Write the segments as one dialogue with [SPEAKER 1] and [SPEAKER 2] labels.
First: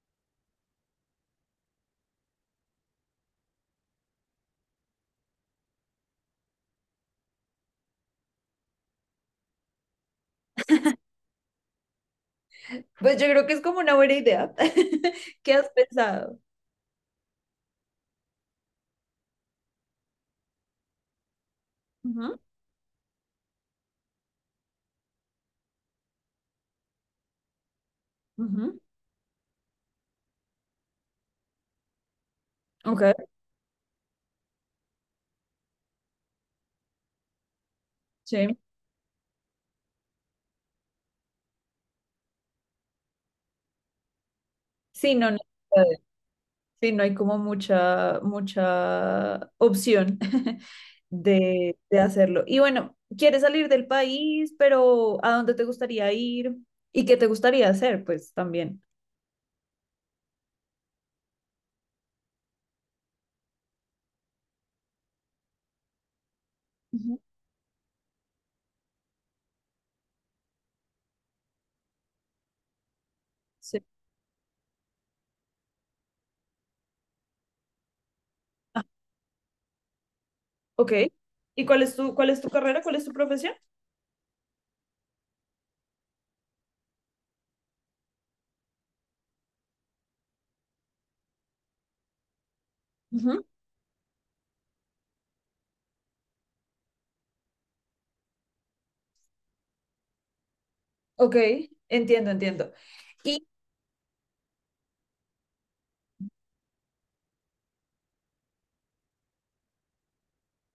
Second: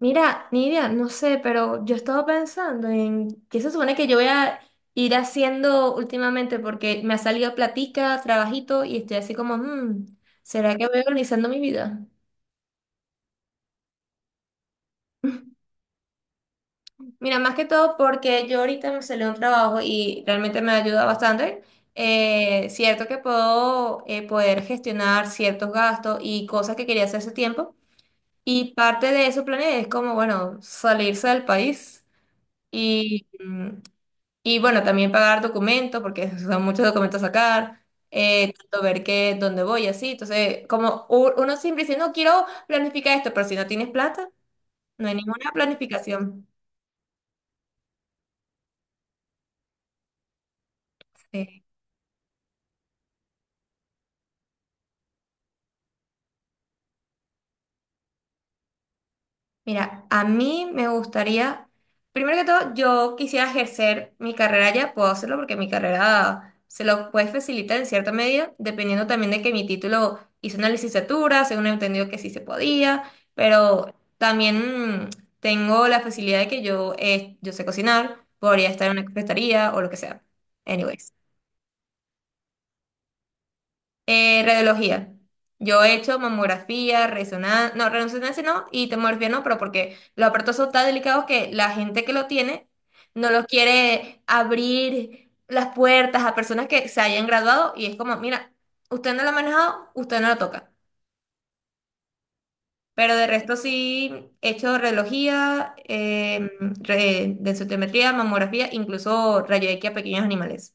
[SPEAKER 1] Mira, Nidia, no sé, pero yo estaba pensando en qué se supone que yo voy a ir haciendo últimamente porque me ha salido platica, trabajito y estoy así como, ¿Será que voy organizando mi vida?
[SPEAKER 2] Pues yo creo que es como una buena idea. ¿Qué has pensado?
[SPEAKER 1] Mira, más que todo porque yo ahorita me salió un trabajo y realmente me ayuda bastante.
[SPEAKER 2] Ujú.
[SPEAKER 1] Cierto que puedo poder gestionar ciertos gastos y cosas que quería hacer hace tiempo. Y
[SPEAKER 2] Ujú.
[SPEAKER 1] parte de eso planeé es como, bueno, salirse del país.
[SPEAKER 2] Ok.
[SPEAKER 1] Y, mm, Y bueno, también pagar documentos, porque son muchos documentos a sacar,
[SPEAKER 2] Sí.
[SPEAKER 1] tanto ver qué, dónde voy, así. Entonces, como uno siempre dice, no quiero planificar esto, pero si no tienes plata, no hay
[SPEAKER 2] Sí, no, no,
[SPEAKER 1] ninguna
[SPEAKER 2] eh,
[SPEAKER 1] planificación.
[SPEAKER 2] sí, no hay como mucha opción
[SPEAKER 1] Sí.
[SPEAKER 2] de hacerlo. Y bueno, ¿quieres salir del país, pero a dónde te gustaría ir? ¿Y qué te gustaría hacer? Pues también.
[SPEAKER 1] Mira, a mí me gustaría, primero que todo, yo quisiera ejercer mi carrera ya, puedo hacerlo porque mi carrera se lo
[SPEAKER 2] Ujú.
[SPEAKER 1] puede facilitar en cierta medida, dependiendo también de que mi título hice una licenciatura, según he entendido que sí se podía,
[SPEAKER 2] Sí.
[SPEAKER 1] pero también tengo la facilidad de que yo sé cocinar, podría
[SPEAKER 2] Ah,
[SPEAKER 1] estar en una cafetería o lo que sea.
[SPEAKER 2] ok.
[SPEAKER 1] Anyways.
[SPEAKER 2] ¿Y cuál es tu carrera? ¿Cuál es tu profesión?
[SPEAKER 1] Radiología. Yo he hecho mamografía, resonancia no, y tomografía no, pero porque los aparatos son tan delicados que la gente que lo tiene no
[SPEAKER 2] Ujú.
[SPEAKER 1] los quiere abrir las puertas a personas que se hayan graduado y es como, mira, usted no lo ha manejado, usted no lo toca.
[SPEAKER 2] Ok, entiendo, entiendo.
[SPEAKER 1] Pero de
[SPEAKER 2] Y
[SPEAKER 1] resto sí he hecho radiología, densitometría, mamografía, incluso rayo X a pequeños animales.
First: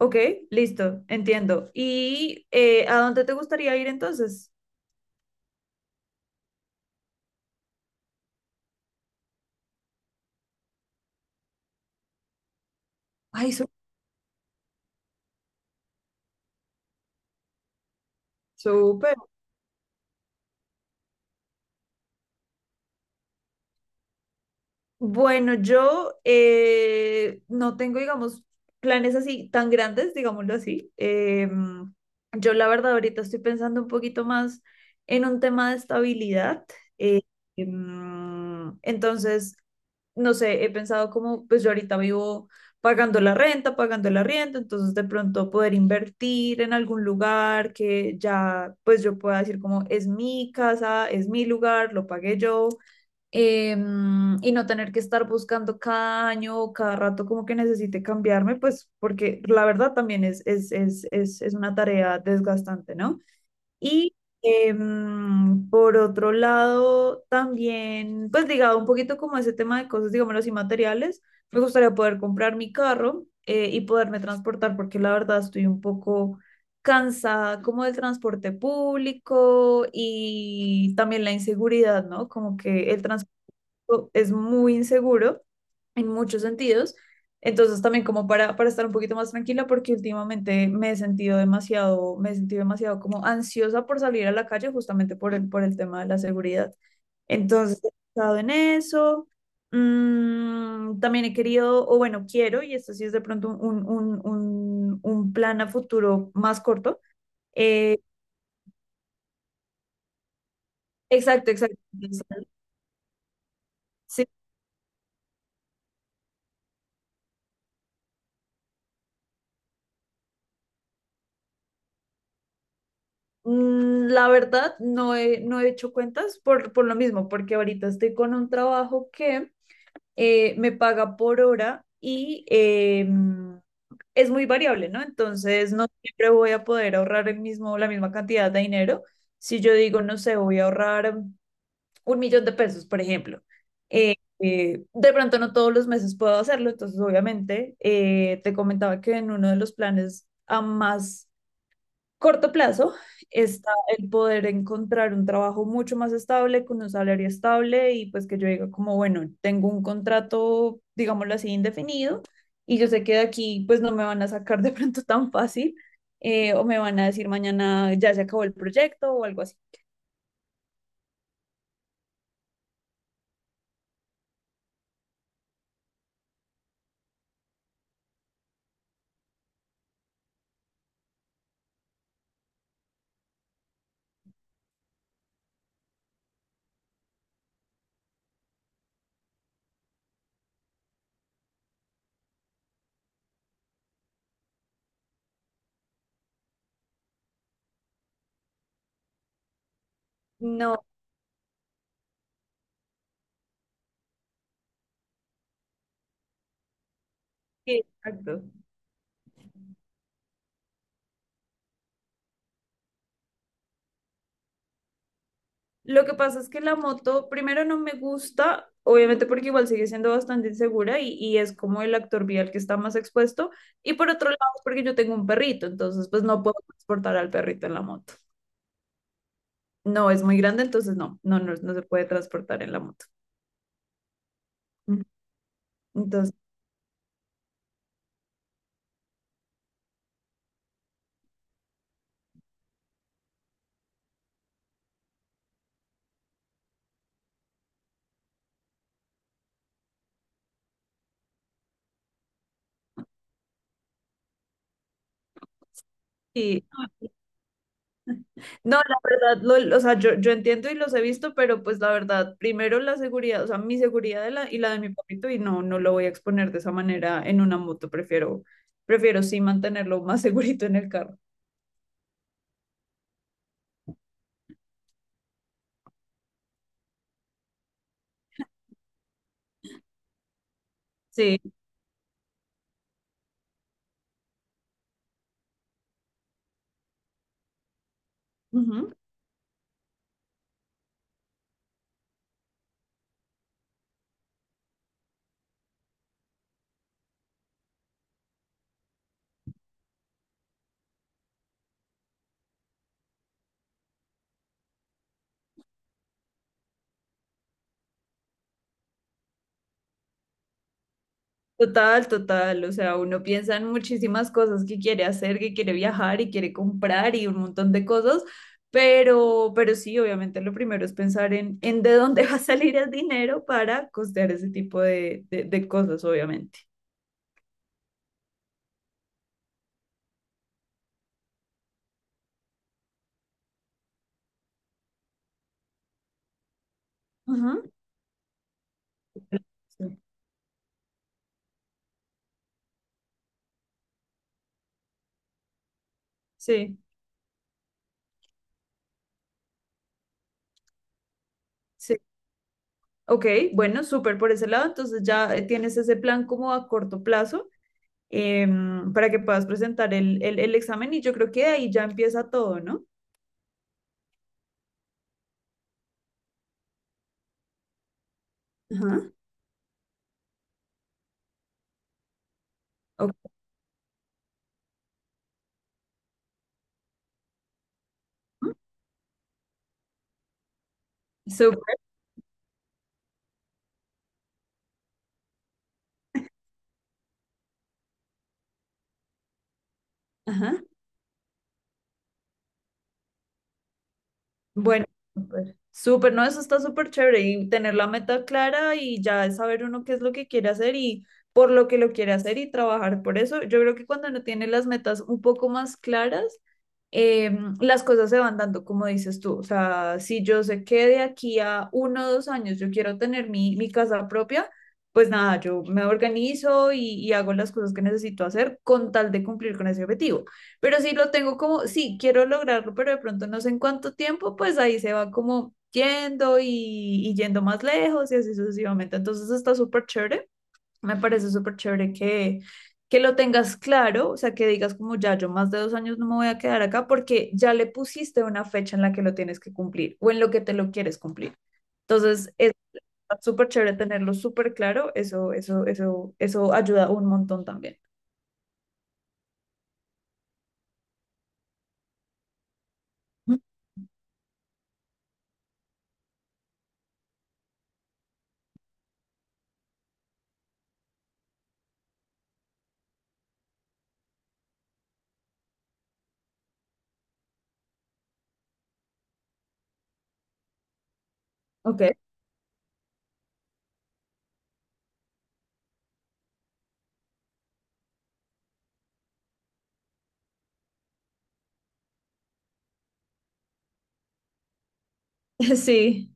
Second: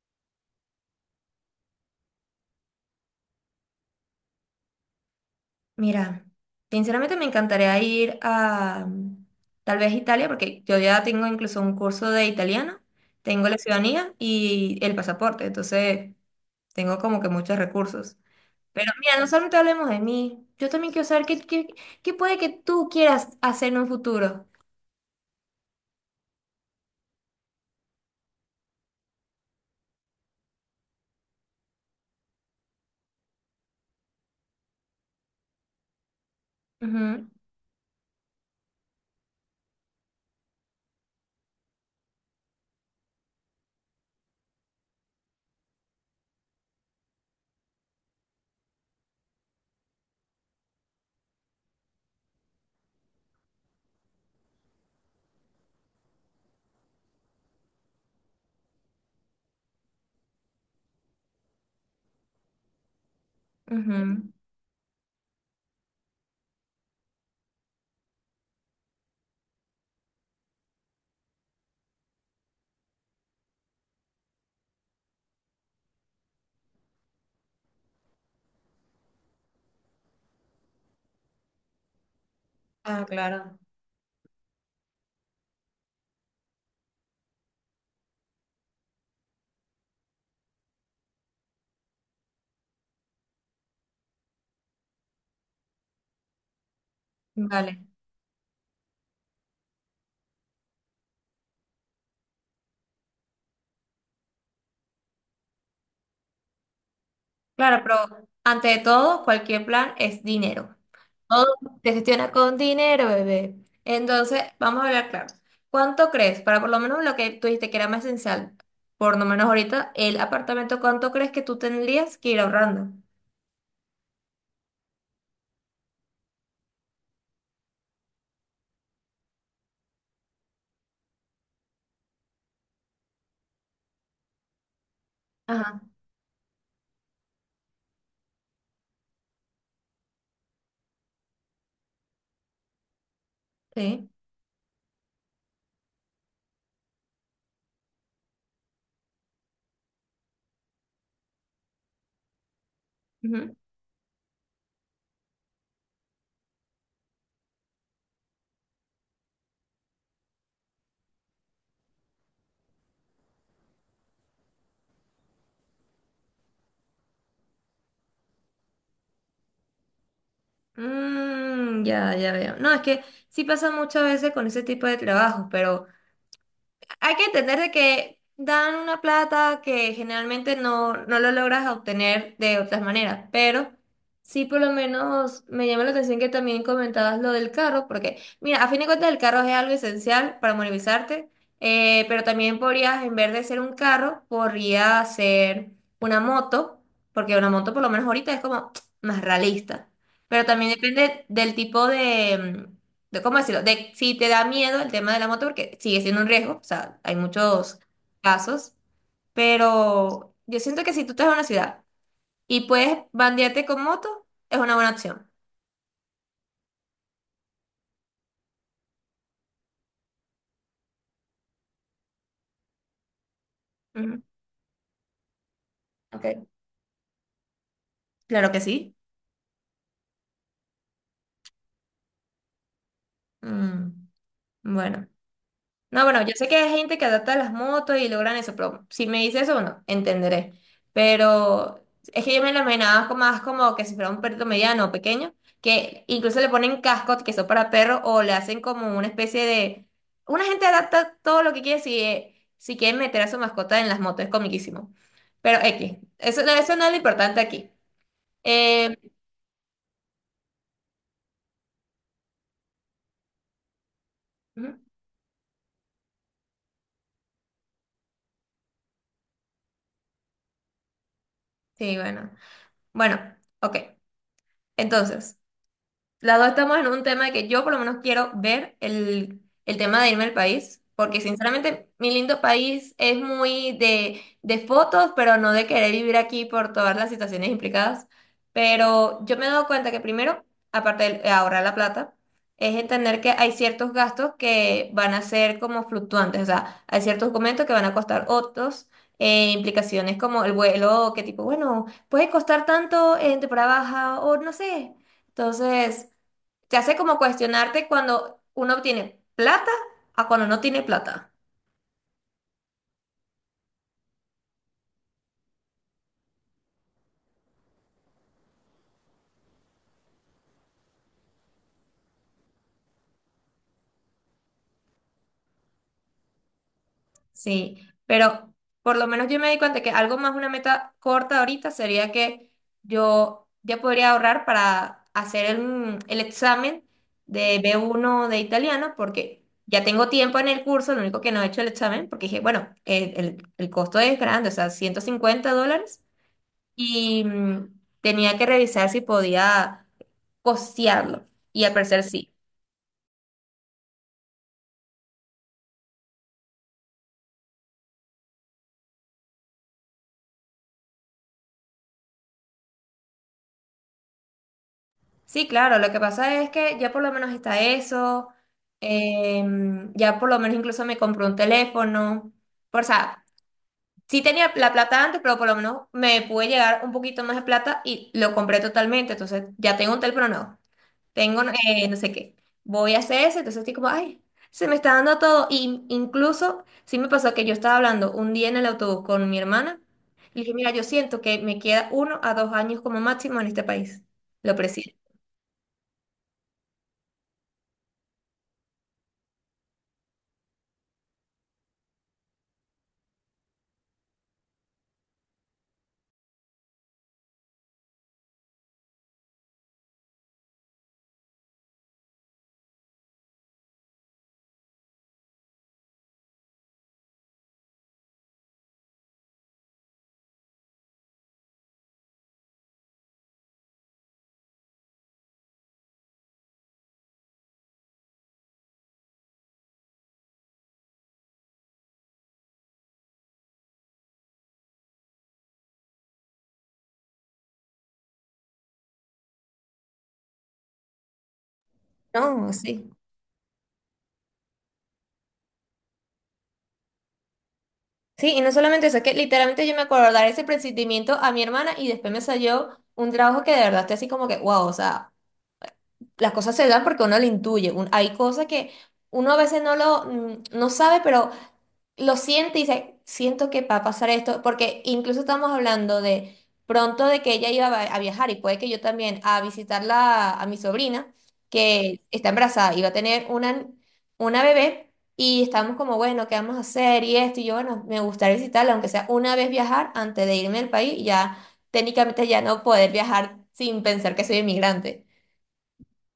[SPEAKER 2] Ok, listo, entiendo. ¿Y a dónde te gustaría ir entonces?
[SPEAKER 1] Mira, sinceramente me encantaría ir a tal vez Italia, porque yo ya tengo incluso un curso de italiano, tengo
[SPEAKER 2] Ay,
[SPEAKER 1] la ciudadanía y el pasaporte, entonces tengo como que muchos recursos. Pero
[SPEAKER 2] súper.
[SPEAKER 1] mira, no solamente hablemos de mí, yo también quiero saber qué puede que tú quieras hacer en un futuro.
[SPEAKER 2] Bueno, yo no tengo, digamos, planes así tan grandes, digámoslo así. Yo la verdad ahorita estoy pensando un poquito más en un tema de estabilidad. eh,
[SPEAKER 1] Ujú,
[SPEAKER 2] entonces, no sé, he pensado como, pues yo ahorita vivo pagando la renta, pagando el arriendo, entonces de pronto poder invertir en algún lugar que ya, pues yo pueda decir como, es mi casa, es mi lugar, lo pagué yo y no tener que estar buscando cada año o cada rato como que necesite cambiarme, pues porque la verdad también es una tarea desgastante, ¿no? Y
[SPEAKER 1] ujú.
[SPEAKER 2] por otro lado, también, pues ligado un poquito como a ese tema de cosas, digámoslo así, materiales, me gustaría poder comprar mi carro y poderme transportar, porque la verdad estoy un poco cansada como del transporte público y también la inseguridad, ¿no? Como que el
[SPEAKER 1] Ah,
[SPEAKER 2] transporte
[SPEAKER 1] claro.
[SPEAKER 2] es muy inseguro en muchos sentidos. Entonces también como para estar un poquito más tranquila porque últimamente me he sentido demasiado como ansiosa por salir a la calle justamente por el tema de la seguridad.
[SPEAKER 1] Vale.
[SPEAKER 2] Entonces he estado en eso. También he querido, o bueno, quiero, y esto sí es de pronto un plan a futuro más corto.
[SPEAKER 1] Claro, pero
[SPEAKER 2] eh,
[SPEAKER 1] ante todo, cualquier plan es dinero. Todo
[SPEAKER 2] exacto, exacto.
[SPEAKER 1] se gestiona con dinero, bebé.
[SPEAKER 2] Sí.
[SPEAKER 1] Entonces, vamos a hablar claro. ¿Cuánto crees? Para por lo menos lo que tú dijiste que era más esencial, por lo menos ahorita, el apartamento, ¿cuánto crees que tú tendrías que ir ahorrando?
[SPEAKER 2] La verdad, no he hecho cuentas por lo mismo, porque ahorita estoy con un trabajo que me paga por hora y es muy variable, ¿no? Entonces,
[SPEAKER 1] Ajá,
[SPEAKER 2] no siempre voy a poder ahorrar la misma cantidad de dinero. Si yo digo, no sé, voy a ahorrar 1.000.000 de pesos, por ejemplo.
[SPEAKER 1] sí.
[SPEAKER 2] eh, de pronto no todos los meses puedo hacerlo, entonces obviamente te comentaba que en uno de los planes a más corto plazo
[SPEAKER 1] Ujú.
[SPEAKER 2] está el poder encontrar un trabajo mucho más estable, con un salario estable y pues que yo diga como, bueno, tengo un contrato, digámoslo así, indefinido y yo sé que de aquí pues no me van a sacar de pronto tan fácil o me van a decir mañana ya se acabó el proyecto o algo así.
[SPEAKER 1] Ya, ya veo. No, es que sí pasa muchas veces con ese tipo de trabajos, pero hay que entender de que dan una plata que generalmente no, no lo logras obtener de otras maneras, pero sí por lo menos me llama la atención que también comentabas lo del carro, porque mira, a fin de cuentas el carro es algo esencial para movilizarte, pero también podrías, en vez de ser un carro, podría ser una moto, porque una moto por lo menos ahorita es como más realista, pero también
[SPEAKER 2] No,
[SPEAKER 1] depende del tipo de cómo decirlo, de si te da miedo el tema de la moto, porque sigue siendo un riesgo, o sea, hay muchos
[SPEAKER 2] sí, exacto.
[SPEAKER 1] casos, pero yo siento que si tú estás en una ciudad y puedes bandearte con moto, es una buena opción.
[SPEAKER 2] Lo que pasa es que la moto, primero no me gusta, obviamente porque igual sigue siendo bastante insegura y es como el actor vial que está más expuesto. Y por
[SPEAKER 1] Ujú,
[SPEAKER 2] otro lado, es porque yo tengo un perrito, entonces pues no
[SPEAKER 1] ok,
[SPEAKER 2] puedo transportar al perrito en la moto.
[SPEAKER 1] claro que sí.
[SPEAKER 2] No, es muy grande, entonces no, no, no, no se puede transportar en la moto.
[SPEAKER 1] Mm,
[SPEAKER 2] Ujú.
[SPEAKER 1] bueno. No, bueno, yo
[SPEAKER 2] Entonces,
[SPEAKER 1] sé que hay gente que adapta las motos y logran eso, pero si me dices eso, bueno, entenderé. Pero es que yo me lo imaginaba más como que si fuera un perrito mediano o pequeño, que incluso le ponen cascos que son para perros o le hacen como una especie de... Una gente adapta todo lo que quiere si, si quieren meter a su mascota en las motos, es comiquísimo. Pero X, eso,
[SPEAKER 2] sí,
[SPEAKER 1] eso no es lo importante aquí.
[SPEAKER 2] no,
[SPEAKER 1] Eh,
[SPEAKER 2] la verdad, o sea, yo entiendo y los he visto, pero pues la verdad, primero la seguridad, o sea, mi seguridad y la
[SPEAKER 1] Ujú,
[SPEAKER 2] de mi papito, y no, no lo voy a exponer de esa manera en una moto, prefiero sí mantenerlo más segurito en el carro.
[SPEAKER 1] sí, bueno. Bueno, ok. Entonces. Las dos estamos en un tema de que yo por lo menos quiero ver el tema de irme al país, porque
[SPEAKER 2] Sí,
[SPEAKER 1] sinceramente mi lindo país es muy de fotos, pero no de querer vivir aquí por todas las situaciones implicadas.
[SPEAKER 2] ujú.
[SPEAKER 1] Pero yo me he dado cuenta que primero, aparte de ahorrar la plata, es entender que hay ciertos gastos que van a ser como fluctuantes, o sea, hay ciertos documentos que van a costar otros, implicaciones como el vuelo, que tipo, bueno, puede costar tanto en temporada baja o no sé. Entonces te hace como cuestionarte cuando uno tiene plata a cuando no tiene plata.
[SPEAKER 2] Total, total, o sea, uno piensa en muchísimas cosas que quiere hacer, que quiere viajar y quiere comprar y un montón de cosas, pero sí, obviamente lo primero es pensar en de dónde va a salir el dinero para costear ese tipo de cosas, obviamente.
[SPEAKER 1] Sí, pero por lo menos yo me di cuenta que algo más, una meta corta ahorita sería que yo ya podría ahorrar para hacer el examen de
[SPEAKER 2] Ujú.
[SPEAKER 1] B1 de italiano porque ya
[SPEAKER 2] Sí.
[SPEAKER 1] tengo tiempo en el curso, lo único que no he hecho el examen porque dije, bueno, el costo es grande, o sea, 150 dólares
[SPEAKER 2] Sí,
[SPEAKER 1] y tenía que revisar si podía costearlo y al
[SPEAKER 2] sí.
[SPEAKER 1] parecer sí.
[SPEAKER 2] Ok, bueno, súper por ese lado. Entonces ya tienes ese plan como a corto plazo para que puedas presentar el examen y yo creo que de ahí ya empieza todo, ¿no?
[SPEAKER 1] Sí, claro, lo que pasa es que ya por lo menos está eso,
[SPEAKER 2] Ajá.
[SPEAKER 1] ya por lo menos incluso me compré un teléfono, o
[SPEAKER 2] Ok,
[SPEAKER 1] sea, sí tenía la plata antes, pero por lo menos me pude llegar un poquito más de plata y lo compré totalmente, entonces ya tengo un teléfono nuevo, tengo
[SPEAKER 2] súper.
[SPEAKER 1] no sé qué, voy a hacer eso, entonces estoy como, ay, se me está dando todo, y incluso sí me pasó que yo estaba hablando un día en el autobús con mi hermana, y le dije,
[SPEAKER 2] Ajá.
[SPEAKER 1] mira, yo siento que me queda uno a dos años como máximo en este país, lo
[SPEAKER 2] Bueno,
[SPEAKER 1] presiento.
[SPEAKER 2] súper. Súper, no, eso está súper chévere y tener la meta clara y ya saber uno qué es lo que quiere hacer y por lo que lo quiere hacer y trabajar por eso. Yo creo que cuando no tiene las metas un poco más claras, las cosas se van dando como dices tú. O sea, si yo sé que de aquí a 1 o 2 años yo quiero tener mi casa propia, pues nada, yo me organizo y hago las cosas que necesito hacer con tal de cumplir con ese objetivo. Pero si lo tengo como, sí, quiero lograrlo, pero de pronto no sé en cuánto tiempo, pues ahí se va como yendo y yendo más lejos y así sucesivamente. Entonces está súper chévere, me parece súper chévere que lo tengas claro, o sea, que digas como ya yo más de 2 años no me voy a quedar acá porque ya le pusiste una fecha en la que lo tienes que cumplir o en lo que te lo quieres cumplir. Entonces, es
[SPEAKER 1] No, sí.
[SPEAKER 2] súper chévere tenerlo súper claro, eso ayuda un montón también.
[SPEAKER 1] Sí, y no solamente eso, es que literalmente yo me acuerdo dar ese procedimiento a mi hermana y después me salió un
[SPEAKER 2] Ujú.
[SPEAKER 1] trabajo que de verdad estoy así como que, wow, o sea, las cosas se dan porque uno lo intuye. Hay cosas que uno a veces no lo, no sabe, pero lo siente y dice, siento que va a pasar esto, porque incluso estamos hablando de pronto de que ella iba a viajar y puede que yo también a visitarla a mi sobrina,
[SPEAKER 2] Ok,
[SPEAKER 1] que está embarazada, y va a tener una bebé y estamos como, bueno, ¿qué vamos a hacer? Y esto, y yo, bueno, me gustaría visitarla, aunque sea una vez viajar antes de irme del país, y ya técnicamente ya no poder viajar sin pensar que soy inmigrante.
[SPEAKER 2] sí,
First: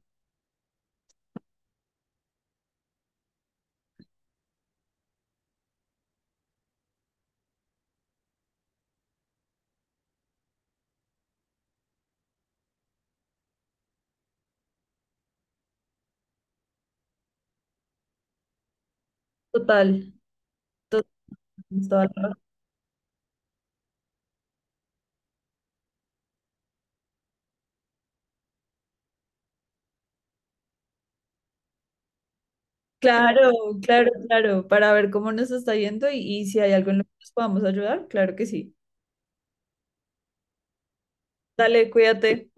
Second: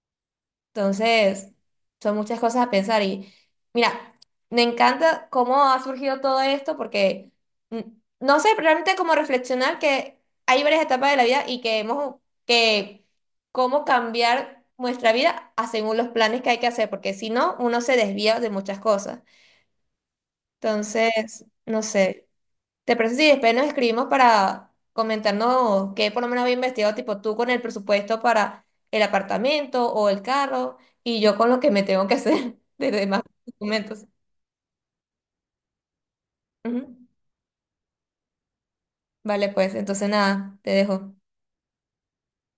[SPEAKER 1] Entonces, son muchas cosas a pensar y mira, me encanta cómo ha surgido todo esto porque mm, no sé pero realmente cómo reflexionar que hay varias etapas de la vida y que hemos que cómo cambiar nuestra vida a según los planes que hay que hacer, porque si no, uno se desvía de muchas cosas.
[SPEAKER 2] total, total,
[SPEAKER 1] Entonces, no
[SPEAKER 2] toda la
[SPEAKER 1] sé.
[SPEAKER 2] razón.
[SPEAKER 1] ¿Te parece si después nos escribimos para comentarnos qué por lo menos había investigado, tipo tú con el presupuesto para el apartamento o el carro y yo con lo que me tengo que hacer de demás
[SPEAKER 2] Claro,
[SPEAKER 1] documentos?
[SPEAKER 2] claro, claro, para ver cómo nos está yendo y si hay algo en lo
[SPEAKER 1] Ujú.
[SPEAKER 2] que nos podamos ayudar, claro que sí.
[SPEAKER 1] Vale, pues entonces nada, te dejo.
[SPEAKER 2] Dale, cuídate.